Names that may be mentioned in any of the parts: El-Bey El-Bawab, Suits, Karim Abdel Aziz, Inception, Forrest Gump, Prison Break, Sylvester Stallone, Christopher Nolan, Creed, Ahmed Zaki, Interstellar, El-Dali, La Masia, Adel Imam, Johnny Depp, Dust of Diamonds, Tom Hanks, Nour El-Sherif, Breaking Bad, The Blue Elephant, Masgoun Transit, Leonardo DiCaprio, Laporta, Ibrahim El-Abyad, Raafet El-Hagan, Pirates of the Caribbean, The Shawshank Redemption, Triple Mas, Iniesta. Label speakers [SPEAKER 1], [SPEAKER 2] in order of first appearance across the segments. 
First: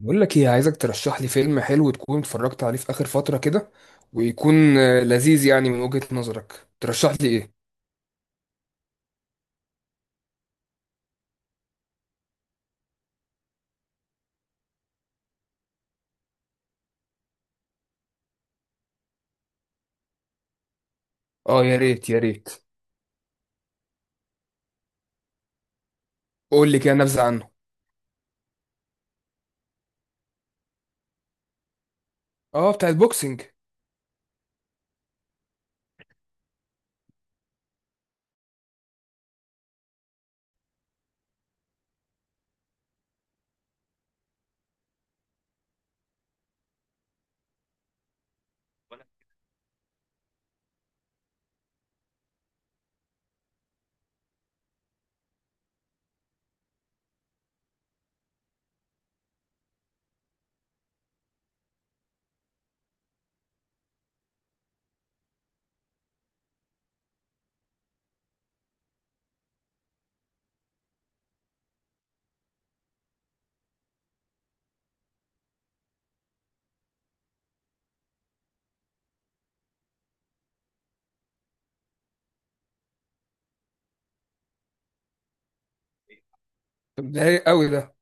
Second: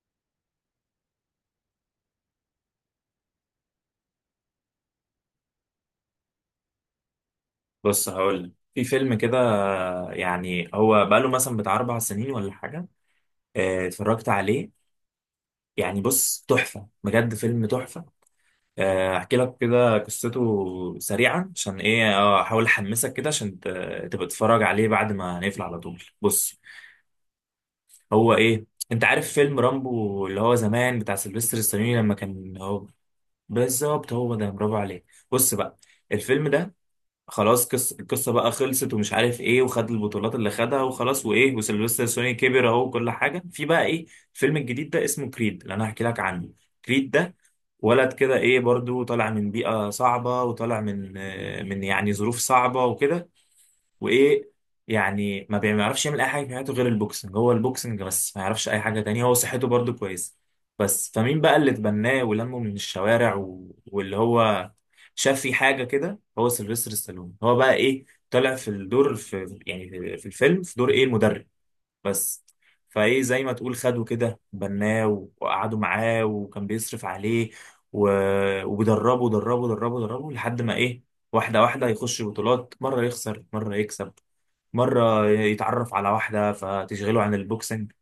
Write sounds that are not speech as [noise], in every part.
[SPEAKER 1] بقول لك ايه عايزك ترشح لي فيلم حلو تكون اتفرجت عليه في اخر فترة كده. ويكون لذيذ يعني من وجهة نظرك ترشح لي ايه.
[SPEAKER 2] بص هقول لك في فيلم كده، يعني هو بقاله مثلا بتاع 4 سنين ولا حاجه. اتفرجت عليه، يعني بص تحفه بجد، فيلم تحفه. احكي لك كده قصته سريعا
[SPEAKER 1] اه يا
[SPEAKER 2] عشان
[SPEAKER 1] ريت
[SPEAKER 2] ايه،
[SPEAKER 1] يا ريت.
[SPEAKER 2] احاول احمسك كده عشان تبقى تتفرج عليه بعد ما نقفل على طول. بص،
[SPEAKER 1] قول لي كده نبذة عنه.
[SPEAKER 2] هو ايه، انت عارف فيلم رامبو اللي هو زمان بتاع سيلفستر ستالوني لما كان
[SPEAKER 1] اه
[SPEAKER 2] هو.
[SPEAKER 1] بتاع البوكسنج.
[SPEAKER 2] بالظبط، هو ده، برافو عليك. بص بقى، الفيلم ده خلاص، القصه بقى خلصت ومش عارف ايه، وخد البطولات اللي خدها وخلاص، وايه، وسيلفستر سوني كبر اهو وكل حاجه. في بقى ايه، الفيلم الجديد ده اسمه كريد اللي انا هحكي لك عنه. كريد ده ولد كده ايه، برضو طالع من بيئه صعبه، وطالع من من يعني ظروف صعبه وكده. وايه يعني، ما بيعرفش يعمل اي حاجه في حياته غير البوكسنج، هو البوكسنج بس، ما يعرفش اي حاجه تانية، هو صحته برضو كويسه. بس فمين بقى اللي اتبناه ولمه من الشوارع واللي هو شاف فيه حاجه كده، هو سيلفستر ستالون، هو بقى ايه طلع في الدور، في يعني في الفيلم، في دور ايه، المدرب بس. فايه، زي ما تقول خده كده، بناه وقعدوا معاه وكان بيصرف عليه و... وبيدربه، دربه دربه دربه لحد ما ايه، واحدة واحدة يخش بطولات، مرة يخسر مرة يكسب، مرة يتعرف على واحدة
[SPEAKER 1] طب
[SPEAKER 2] فتشغله
[SPEAKER 1] ده
[SPEAKER 2] عن
[SPEAKER 1] رايق قوي ده.
[SPEAKER 2] البوكسنج.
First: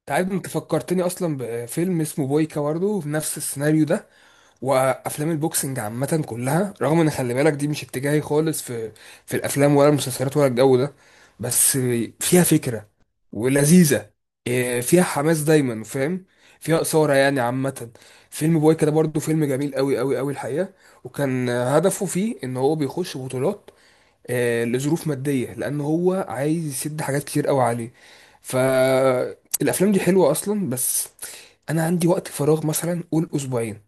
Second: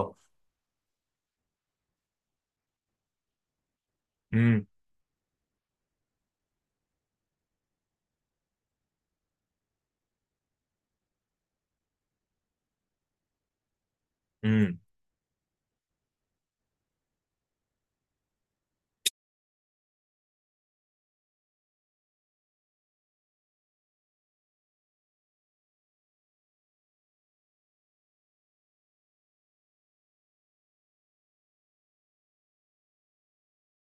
[SPEAKER 1] انت عارف، انت فكرتني اصلا بفيلم اسمه بويكا برضه في نفس السيناريو ده.
[SPEAKER 2] امم
[SPEAKER 1] وافلام البوكسنج عامه كلها، رغم ان خلي بالك دي مش اتجاهي خالص في الافلام ولا المسلسلات ولا الجو ده. بس فيها فكره ولذيذه.
[SPEAKER 2] امم
[SPEAKER 1] فيها حماس دايما، فاهم؟ فيها اثاره يعني عامه. فيلم بويكا ده برضه فيلم جميل قوي قوي قوي الحقيقه. وكان هدفه فيه ان هو بيخش بطولات، لظروف ماديه لان هو عايز يسد حاجات كتير قوي عليه. فالافلام دي حلوه اصلا. بس انا عندي وقت فراغ مثلا، قول اسبوعين،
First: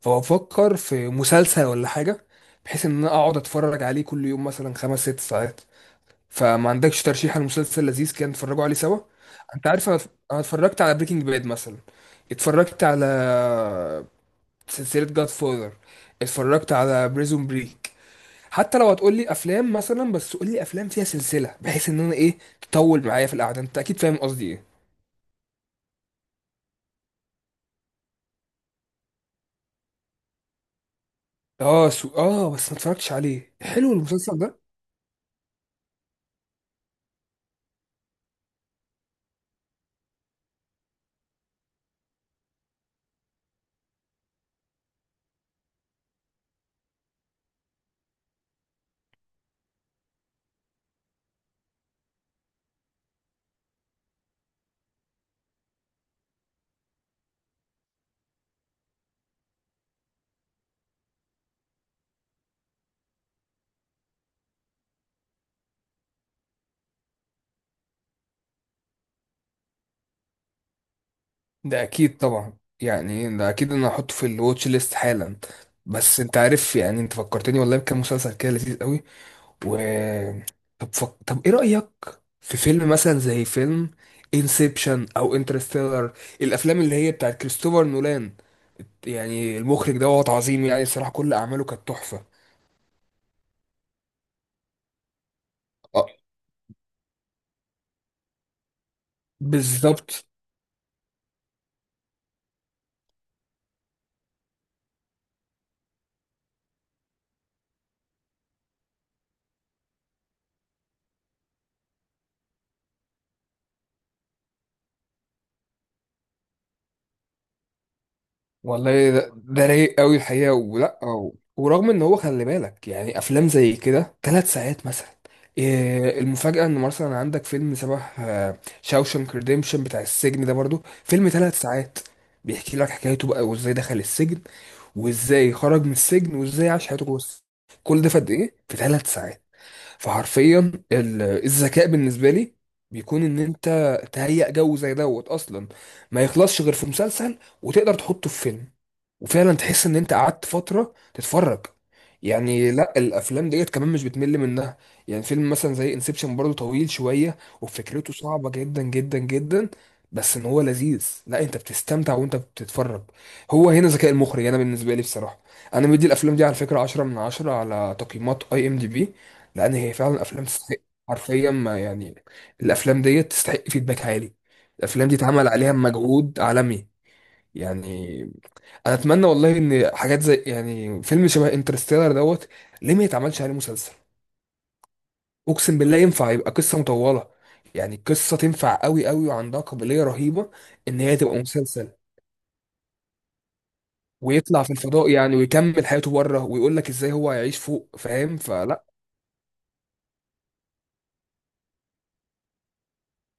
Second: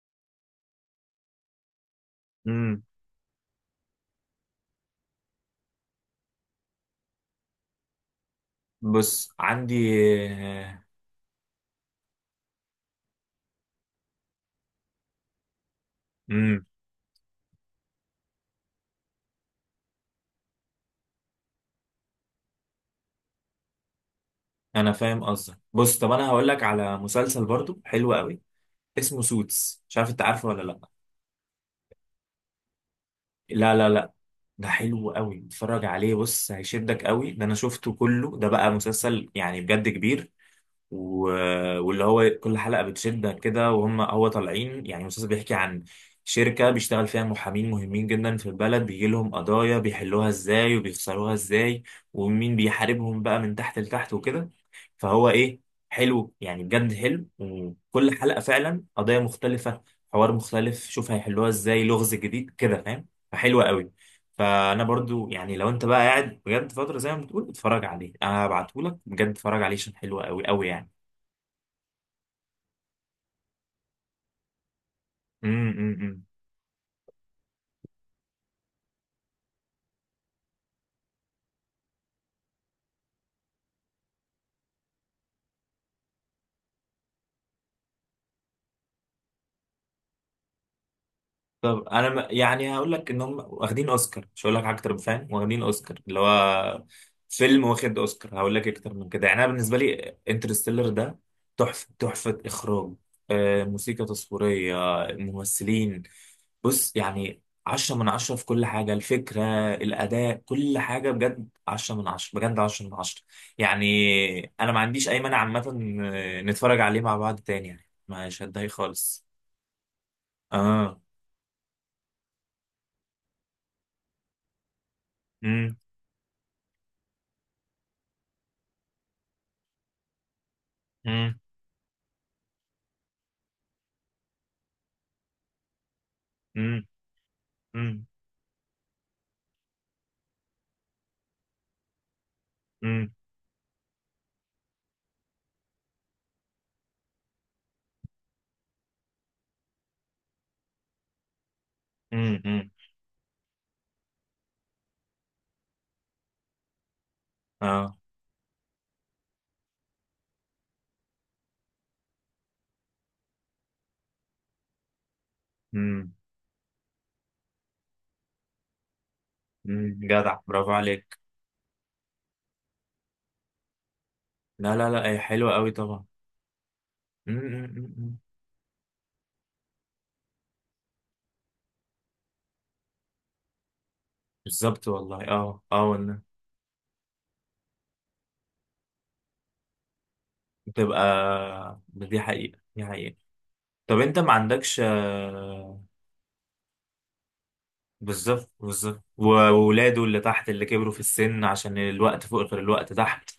[SPEAKER 1] فبفكر في مسلسل ولا حاجة.
[SPEAKER 2] امم.
[SPEAKER 1] بحيث ان انا اقعد اتفرج عليه كل يوم مثلا 5 6 ساعات. فما عندكش ترشيح لمسلسل لذيذ كان نتفرجوا عليه سوا؟
[SPEAKER 2] بص
[SPEAKER 1] انت
[SPEAKER 2] عندي.
[SPEAKER 1] عارف انا، أنا اتفرجت على بريكنج باد مثلا. اتفرجت على سلسلة جاد فاذر.
[SPEAKER 2] امم.
[SPEAKER 1] اتفرجت على بريزون بريك. حتى لو هتقول لي افلام مثلا، بس قول لي افلام فيها سلسلة، بحيث ان انا ايه، تطول معايا في القعدة. انت اكيد فاهم قصدي ايه.
[SPEAKER 2] انا فاهم قصدك. بص طب انا هقول لك على مسلسل برضو حلو قوي، اسمه سوتس، مش عارف انت عارفه ولا لا.
[SPEAKER 1] اه سو... اه بس ما اتفرجتش عليه.
[SPEAKER 2] لا لا
[SPEAKER 1] حلو
[SPEAKER 2] لا،
[SPEAKER 1] المسلسل ده؟
[SPEAKER 2] ده حلو قوي، اتفرج عليه، بص هيشدك قوي ده، انا شفته كله، ده بقى مسلسل يعني بجد كبير و... واللي هو كل حلقة بتشدك كده، وهم هو طالعين، يعني المسلسل بيحكي عن شركة بيشتغل فيها محامين مهمين جدا في البلد، بيجي لهم قضايا بيحلوها ازاي وبيخسروها ازاي، ومين بيحاربهم بقى من تحت لتحت وكده. فهو ايه، حلو يعني بجد حلو، وكل حلقة فعلا قضايا مختلفة، حوار مختلف، شوف هيحلوها ازاي، لغز جديد كده فاهم، فحلوة قوي. فانا برضو يعني لو انت بقى قاعد بجد فترة زي ما بتقول اتفرج عليه، انا هبعتهولك بجد، اتفرج عليه عشان حلو قوي قوي يعني.
[SPEAKER 1] ده اكيد طبعا، يعني ده اكيد انا هحطه في الواتش ليست حالا.
[SPEAKER 2] امم.
[SPEAKER 1] بس
[SPEAKER 2] امم.
[SPEAKER 1] انت عارف يعني، انت فكرتني والله بكام مسلسل كده لذيذ قوي. و طب ايه رأيك في فيلم مثلا زي فيلم انسبشن او انترستيلر، الافلام اللي هي بتاعت كريستوفر نولان؟ يعني المخرج دوت عظيم، يعني الصراحة كل اعماله
[SPEAKER 2] طب
[SPEAKER 1] كانت
[SPEAKER 2] انا
[SPEAKER 1] تحفة.
[SPEAKER 2] يعني هقول لك ان هم واخدين اوسكار، مش هقول لك حاجه اكتر، فاهم، واخدين اوسكار،
[SPEAKER 1] آه،
[SPEAKER 2] اللي هو فيلم واخد اوسكار، هقول لك اكتر من كده يعني، انا بالنسبه لي
[SPEAKER 1] بالظبط.
[SPEAKER 2] انترستيلر ده تحفه، تحفه اخراج، موسيقى تصويريه، ممثلين، بص يعني 10 من 10 في كل حاجة، الفكرة، الأداء، كل حاجة بجد 10 من 10، بجد 10 من 10 يعني. أنا ما عنديش أي مانع عامة، نتفرج عليه مع بعض تاني يعني، مش هتضايق
[SPEAKER 1] والله
[SPEAKER 2] خالص.
[SPEAKER 1] ده رايق قوي الحقيقه، ولا
[SPEAKER 2] اه.
[SPEAKER 1] أو ورغم ان هو خلي بالك، يعني افلام زي كده 3 ساعات مثلا.
[SPEAKER 2] مم،
[SPEAKER 1] إيه المفاجاه ان مثلا عندك فيلم شبه شاوشانك ريديمشن بتاع السجن ده برضو فيلم
[SPEAKER 2] مم،
[SPEAKER 1] 3 ساعات. بيحكي لك حكايته بقى، وازاي دخل السجن وازاي خرج من السجن وازاي
[SPEAKER 2] مم،
[SPEAKER 1] عاش حياته جوه السجن. كل
[SPEAKER 2] مم،
[SPEAKER 1] ده في قد ايه؟ في 3 ساعات. فحرفيا الذكاء بالنسبه لي
[SPEAKER 2] مم،
[SPEAKER 1] بيكون ان انت تهيأ جو زي دوت اصلا ما يخلصش غير في مسلسل وتقدر تحطه في فيلم، وفعلا تحس ان انت قعدت فتره تتفرج.
[SPEAKER 2] مم، مم.
[SPEAKER 1] يعني لا، الافلام ديت كمان مش بتمل منها. يعني فيلم مثلا زي انسبشن برضه طويل شويه
[SPEAKER 2] اه.
[SPEAKER 1] وفكرته صعبه جدا جدا جدا، بس ان هو لذيذ. لا، انت بتستمتع وانت بتتفرج. هو هنا ذكاء المخرج انا بالنسبه لي بصراحه. انا مدي
[SPEAKER 2] مم،
[SPEAKER 1] الافلام دي على فكره 10 من 10 على تقييمات اي ام دي بي، لان هي
[SPEAKER 2] مم.
[SPEAKER 1] فعلا
[SPEAKER 2] جدع،
[SPEAKER 1] افلام
[SPEAKER 2] برافو
[SPEAKER 1] تستحق.
[SPEAKER 2] عليك.
[SPEAKER 1] حرفيا ما يعني، الافلام دي تستحق فيدباك عالي.
[SPEAKER 2] لا لا لا،
[SPEAKER 1] الافلام دي
[SPEAKER 2] هي
[SPEAKER 1] اتعمل
[SPEAKER 2] حلوة قوي
[SPEAKER 1] عليها
[SPEAKER 2] طبعا.
[SPEAKER 1] مجهود عالمي.
[SPEAKER 2] مم، مم، مم، مم.
[SPEAKER 1] يعني انا اتمنى والله ان حاجات زي يعني فيلم شبه انترستيلر دوت، ليه ما يتعملش عليه مسلسل؟
[SPEAKER 2] بالظبط والله، اه
[SPEAKER 1] اقسم
[SPEAKER 2] اه
[SPEAKER 1] بالله
[SPEAKER 2] والله.
[SPEAKER 1] ينفع يبقى قصه مطوله. يعني قصه تنفع قوي قوي وعندها قابليه رهيبه ان هي تبقى
[SPEAKER 2] بتبقى.
[SPEAKER 1] مسلسل.
[SPEAKER 2] دي حقيقة دي حقيقة. طب انت ما
[SPEAKER 1] ويطلع في
[SPEAKER 2] عندكش
[SPEAKER 1] الفضاء يعني، ويكمل حياته بره، ويقول لك ازاي هو هيعيش فوق، فاهم؟
[SPEAKER 2] بالظبط
[SPEAKER 1] فلا.
[SPEAKER 2] بالظبط، وولاده اللي تحت اللي كبروا في السن عشان الوقت فوق غير الوقت تحت.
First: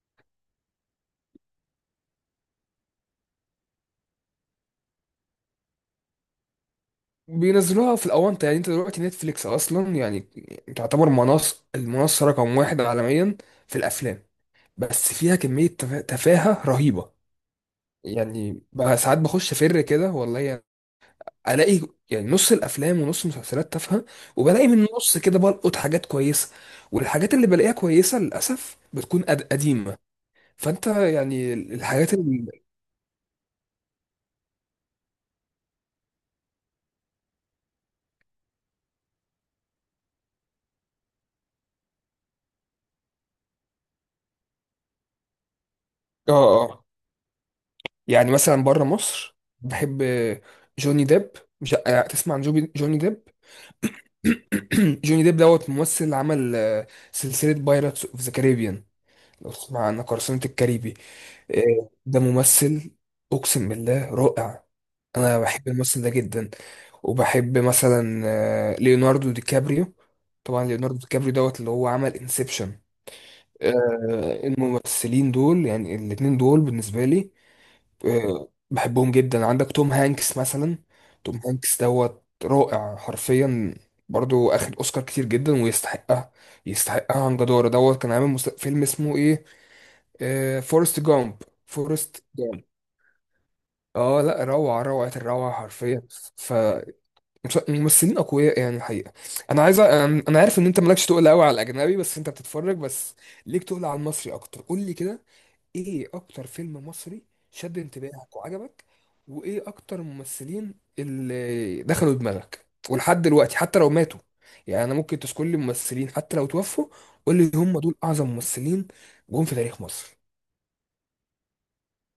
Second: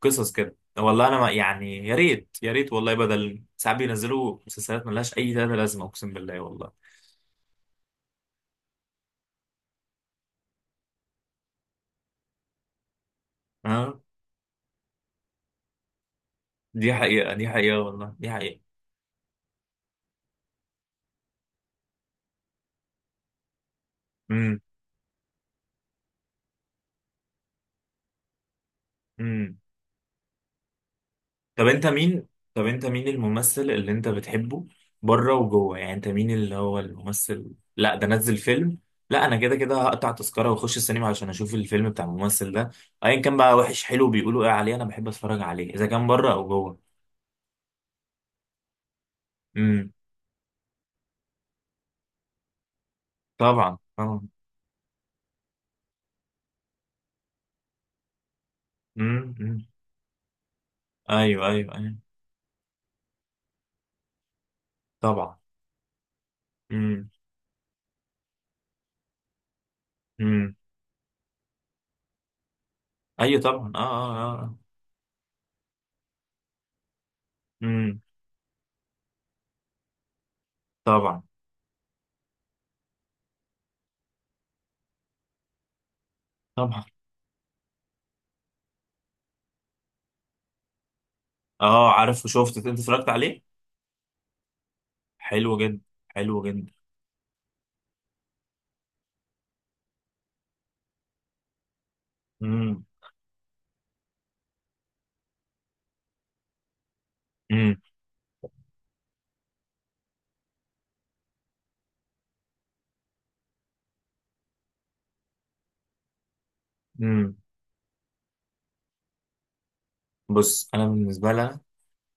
[SPEAKER 2] قصص كده، والله انا ما يعني، يا ريت يا ريت والله، بدل ساعات بينزلوا مسلسلات ملهاش اي تلاته لازمه، اقسم بالله والله.
[SPEAKER 1] بينزلوها في الاونطه يعني. انت دلوقتي نتفليكس اصلا يعني تعتبر منصه، المنصه رقم 1 عالميا في
[SPEAKER 2] اه،
[SPEAKER 1] الافلام. بس فيها كميه تفاهه
[SPEAKER 2] دي
[SPEAKER 1] رهيبه.
[SPEAKER 2] حقيقة دي حقيقة والله دي حقيقة.
[SPEAKER 1] يعني بقى ساعات بخش فر كده والله يعني، الاقي يعني نص الافلام ونص المسلسلات تافهه.
[SPEAKER 2] امم.
[SPEAKER 1] وبلاقي من النص كده بلقط حاجات كويسه. والحاجات اللي بلاقيها كويسه للاسف بتكون
[SPEAKER 2] امم.
[SPEAKER 1] قديمه. فانت يعني
[SPEAKER 2] طب انت
[SPEAKER 1] الحاجات
[SPEAKER 2] مين
[SPEAKER 1] اللي.
[SPEAKER 2] طب انت مين الممثل اللي انت بتحبه، بره وجوه، يعني انت مين اللي هو الممثل، لا ده نزل فيلم، لا انا كده كده هقطع تذكرة واخش السينما عشان اشوف الفيلم بتاع الممثل ده، ايا كان بقى، وحش حلو بيقولوا ايه عليه، انا بحب اتفرج عليه اذا كان بره
[SPEAKER 1] اه
[SPEAKER 2] او جوه.
[SPEAKER 1] اه. يعني مثلا بره مصر
[SPEAKER 2] امم.
[SPEAKER 1] بحب جوني ديب. مش تسمع عن جوني ديب؟
[SPEAKER 2] طبعا طبعا.
[SPEAKER 1] [clears throat] جوني ديب دوت ممثل اللي عمل سلسلة بايرتس اوف ذا كاريبيان.
[SPEAKER 2] امم.
[SPEAKER 1] لو
[SPEAKER 2] امم.
[SPEAKER 1] تسمع عنها، قرصنة الكاريبي.
[SPEAKER 2] ايوه ايوه ايوه.
[SPEAKER 1] ده ممثل اقسم بالله رائع.
[SPEAKER 2] طبعا.
[SPEAKER 1] انا بحب الممثل ده جدا.
[SPEAKER 2] امم.
[SPEAKER 1] وبحب مثلا ليوناردو دي كابريو.
[SPEAKER 2] امم.
[SPEAKER 1] طبعا ليوناردو دي كابريو دوت اللي هو عمل انسبشن.
[SPEAKER 2] ايوه طبعا، اه اه اه آه.
[SPEAKER 1] الممثلين دول، يعني الاتنين دول بالنسبة لي
[SPEAKER 2] امم.
[SPEAKER 1] بحبهم جدا. عندك توم هانكس مثلا.
[SPEAKER 2] طبعا.
[SPEAKER 1] توم هانكس دوت رائع حرفيا. برضو اخد اوسكار كتير جدا ويستحقها.
[SPEAKER 2] طبعا.
[SPEAKER 1] يستحقها عن جدارة دوت. كان عامل فيلم اسمه ايه، آه، فورست جامب.
[SPEAKER 2] اه
[SPEAKER 1] فورست
[SPEAKER 2] عارف، شفت
[SPEAKER 1] جامب،
[SPEAKER 2] انت اتفرجت عليه.
[SPEAKER 1] اه لا، روعة روعة الروعة
[SPEAKER 2] حلو جدا،
[SPEAKER 1] حرفيا.
[SPEAKER 2] حلو جدا.
[SPEAKER 1] فممثلين اقوياء يعني الحقيقة. انا عايز انا عارف ان انت مالكش تقول قوي على الاجنبي، بس انت بتتفرج
[SPEAKER 2] امم.
[SPEAKER 1] بس. ليك تقول على المصري اكتر. قول لي كده، ايه اكتر فيلم مصري شد
[SPEAKER 2] امم.
[SPEAKER 1] انتباهك وعجبك؟ وايه اكتر ممثلين اللي دخلوا دماغك ولحد دلوقتي حتى لو ماتوا؟ يعني انا ممكن تذكر لي ممثلين حتى لو توفوا.
[SPEAKER 2] امم.
[SPEAKER 1] قول لي هم دول اعظم ممثلين جم في تاريخ مصر.
[SPEAKER 2] بص انا بالنسبه لي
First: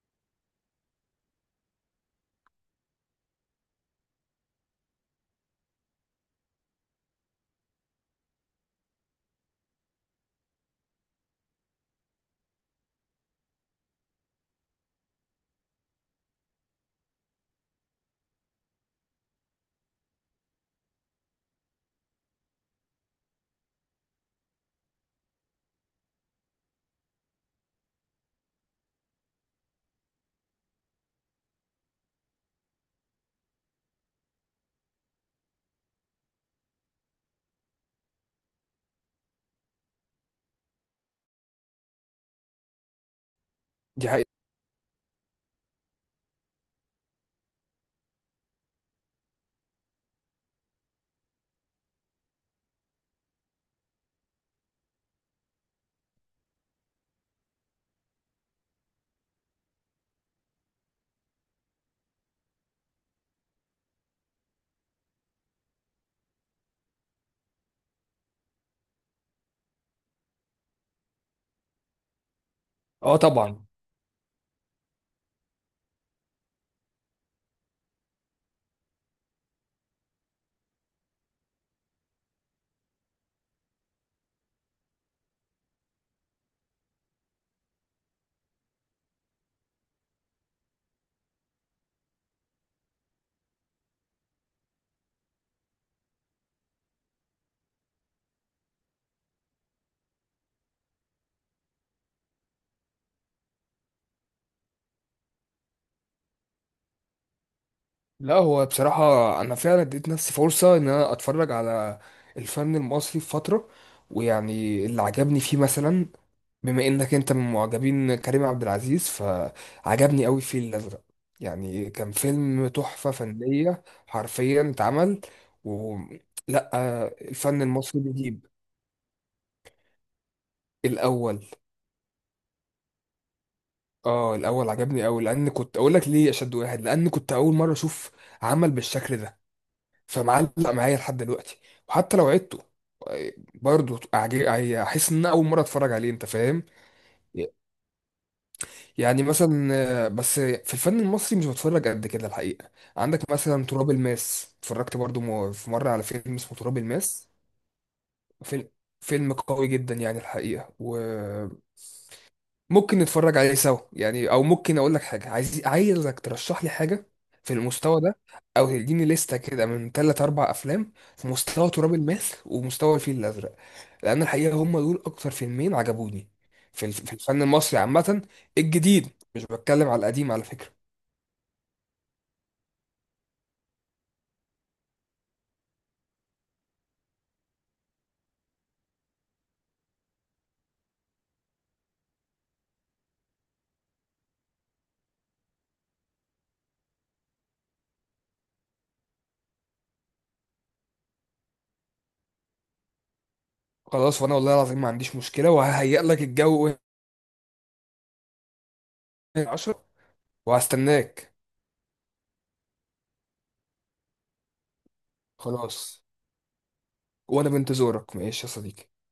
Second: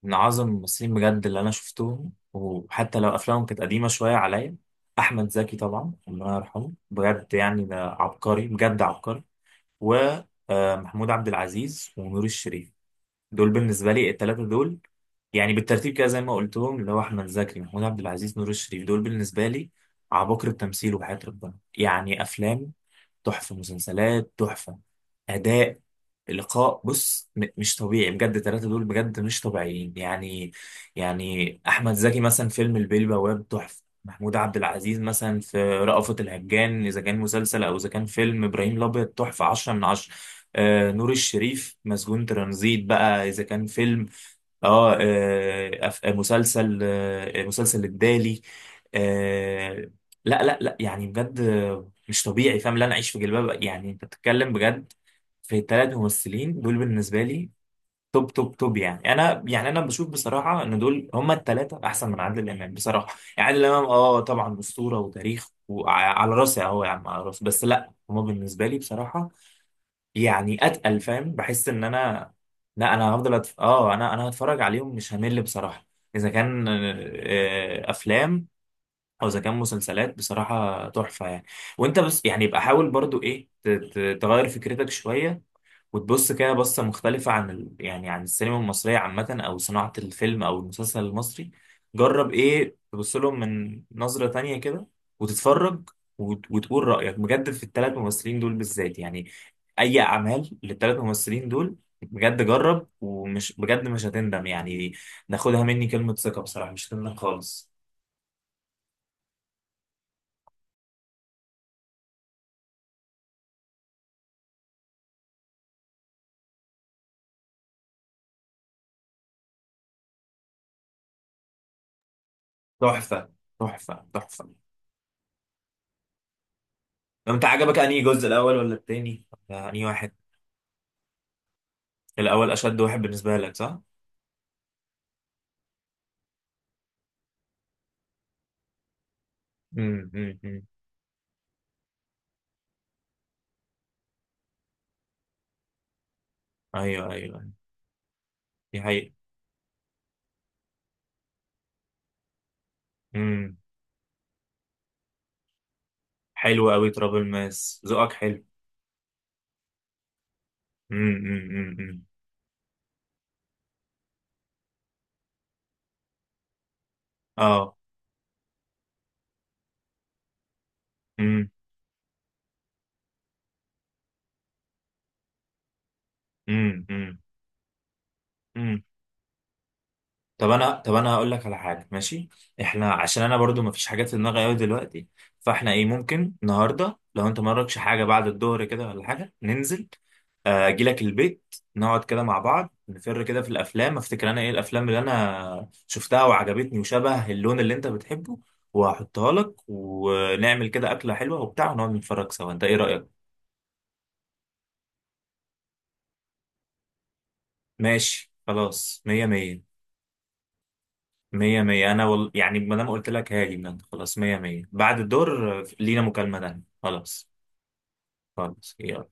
[SPEAKER 2] من اعظم الممثلين بجد اللي انا شفتهم، وحتى لو افلامهم كانت قديمه شويه عليا، احمد زكي طبعا الله يرحمه، بجد يعني ده عبقري بجد عبقري، ومحمود عبد العزيز ونور الشريف، دول بالنسبه لي الثلاثه دول، يعني بالترتيب كده زي ما قلت لهم، اللي هو احمد زكي، محمود عبد العزيز، نور الشريف، دول بالنسبه لي عباقرة التمثيل وحياة ربنا، يعني افلام تحفه، مسلسلات تحفه، اداء، لقاء، بص مش طبيعي بجد، الثلاثه دول بجد مش طبيعيين يعني. يعني احمد زكي مثلا فيلم البيه البواب تحفه، محمود عبد العزيز مثلا في رأفت الهجان اذا كان مسلسل، او اذا كان فيلم ابراهيم الابيض تحفه 10 من 10، آه نور الشريف مسجون ترانزيت بقى اذا كان فيلم،
[SPEAKER 1] دي حقيقة.
[SPEAKER 2] اه مسلسل، مسلسل الدالي، آه، لا لا لا، يعني بجد مش طبيعي فاهم، لا انا اعيش في جلباب أبي. يعني انت بتتكلم بجد في 3 ممثلين دول بالنسبه لي، توب توب توب. يعني انا بشوف بصراحه ان دول هما الثلاثه احسن من عادل امام بصراحه، يعني عادل امام اه طبعا اسطوره وتاريخ وعلى راسي اهو يا عم على راسي، بس لا هما بالنسبه لي بصراحه يعني اتقل، فاهم، بحس ان انا، لا انا
[SPEAKER 1] اه
[SPEAKER 2] هفضل، أتف...
[SPEAKER 1] طبعا.
[SPEAKER 2] اه انا انا هتفرج عليهم مش همل بصراحه، اذا كان افلام او اذا كان مسلسلات بصراحه تحفه يعني. وانت بس يعني يبقى حاول برضو ايه تغير فكرتك شويه، وتبص كده بصة مختلفة عن يعني عن السينما المصرية عامة، أو صناعة الفيلم أو المسلسل المصري، جرب إيه، تبص لهم من نظرة تانية كده وتتفرج، وتقول رأيك بجد في الـ3 ممثلين دول بالذات، يعني أي أعمال للثلاث ممثلين دول بجد جرب، ومش بجد مش هتندم يعني، ناخدها مني كلمة ثقة بصراحة مش هتندم خالص.
[SPEAKER 1] لا، هو بصراحة انا فعلا اديت نفسي فرصة ان انا اتفرج على الفن المصري في فترة. ويعني اللي عجبني فيه مثلا، بما انك انت من معجبين كريم عبد العزيز، فعجبني قوي الفيل الازرق. يعني كان فيلم تحفة
[SPEAKER 2] تحفة
[SPEAKER 1] فنية
[SPEAKER 2] تحفة تحفة.
[SPEAKER 1] حرفيا اتعمل. و لا.
[SPEAKER 2] طب أنت
[SPEAKER 1] الفن
[SPEAKER 2] عجبك أنهي
[SPEAKER 1] المصري
[SPEAKER 2] جزء،
[SPEAKER 1] بيجيب.
[SPEAKER 2] الأول ولا التاني؟ ولا أنهي واحد؟
[SPEAKER 1] الاول.
[SPEAKER 2] الأول أشد واحد بالنسبة لك صح؟
[SPEAKER 1] اه الاول عجبني قوي، لان، كنت اقول لك ليه اشد واحد، لان كنت اول مرة اشوف عمل بالشكل ده. فمعلق
[SPEAKER 2] أمم.
[SPEAKER 1] معايا لحد دلوقتي، وحتى لو عدته برضه احس ان أنا اول مرة اتفرج عليه، انت فاهم؟
[SPEAKER 2] ايوه ايوه أيوة. دي حقيقة.
[SPEAKER 1] يعني مثلا بس في الفن المصري مش بتفرج قد كده الحقيقة. عندك
[SPEAKER 2] امم.
[SPEAKER 1] مثلا تراب الماس. اتفرجت برضو في مرة على فيلم اسمه
[SPEAKER 2] حلو
[SPEAKER 1] تراب
[SPEAKER 2] قوي ترابل
[SPEAKER 1] الماس.
[SPEAKER 2] ماس، ذوقك حلو.
[SPEAKER 1] فيلم فيلم قوي جدا يعني الحقيقة. وممكن
[SPEAKER 2] أمم.
[SPEAKER 1] نتفرج عليه سوا يعني، او ممكن اقول لك حاجة، عايزك ترشح لي حاجة في
[SPEAKER 2] اه.
[SPEAKER 1] المستوى ده، او تديني لستة كده من ثلاث اربع افلام في
[SPEAKER 2] امم
[SPEAKER 1] مستوى تراب الماس ومستوى الفيل الازرق. لان الحقيقة هم دول اكتر فيلمين عجبوني في في
[SPEAKER 2] امم
[SPEAKER 1] الفن المصري عامة،
[SPEAKER 2] امم.
[SPEAKER 1] الجديد. مش بتكلم على القديم على
[SPEAKER 2] طب انا
[SPEAKER 1] فكرة.
[SPEAKER 2] طب انا هقول لك على حاجه، ماشي احنا، عشان انا برضو ما فيش حاجات في دماغي قوي دلوقتي، فاحنا ايه ممكن النهارده لو انت ما وراكش حاجه بعد الظهر كده ولا حاجه، ننزل، اجي لك البيت نقعد كده مع بعض، نفر كده في الافلام، افتكر انا ايه الافلام اللي انا شفتها وعجبتني وشبه اللون اللي انت بتحبه، وهحطها لك، ونعمل كده اكله حلوه وبتاع، ونقعد نتفرج سوا، انت ايه رايك؟
[SPEAKER 1] خلاص. وانا والله العظيم ما عنديش مشكله، وههيئ لك الجو وهي
[SPEAKER 2] ماشي خلاص، مية مية.
[SPEAKER 1] 10. وهستناك.
[SPEAKER 2] مية مية، أنا يعني ما دام قلت لك هاجي من عندك. خلاص مية مية، بعد الدور لينا
[SPEAKER 1] خلاص
[SPEAKER 2] مكالمة تانية، خلاص.
[SPEAKER 1] وانا بنتظرك ماشي يا
[SPEAKER 2] خلاص
[SPEAKER 1] صديقي.
[SPEAKER 2] يلا.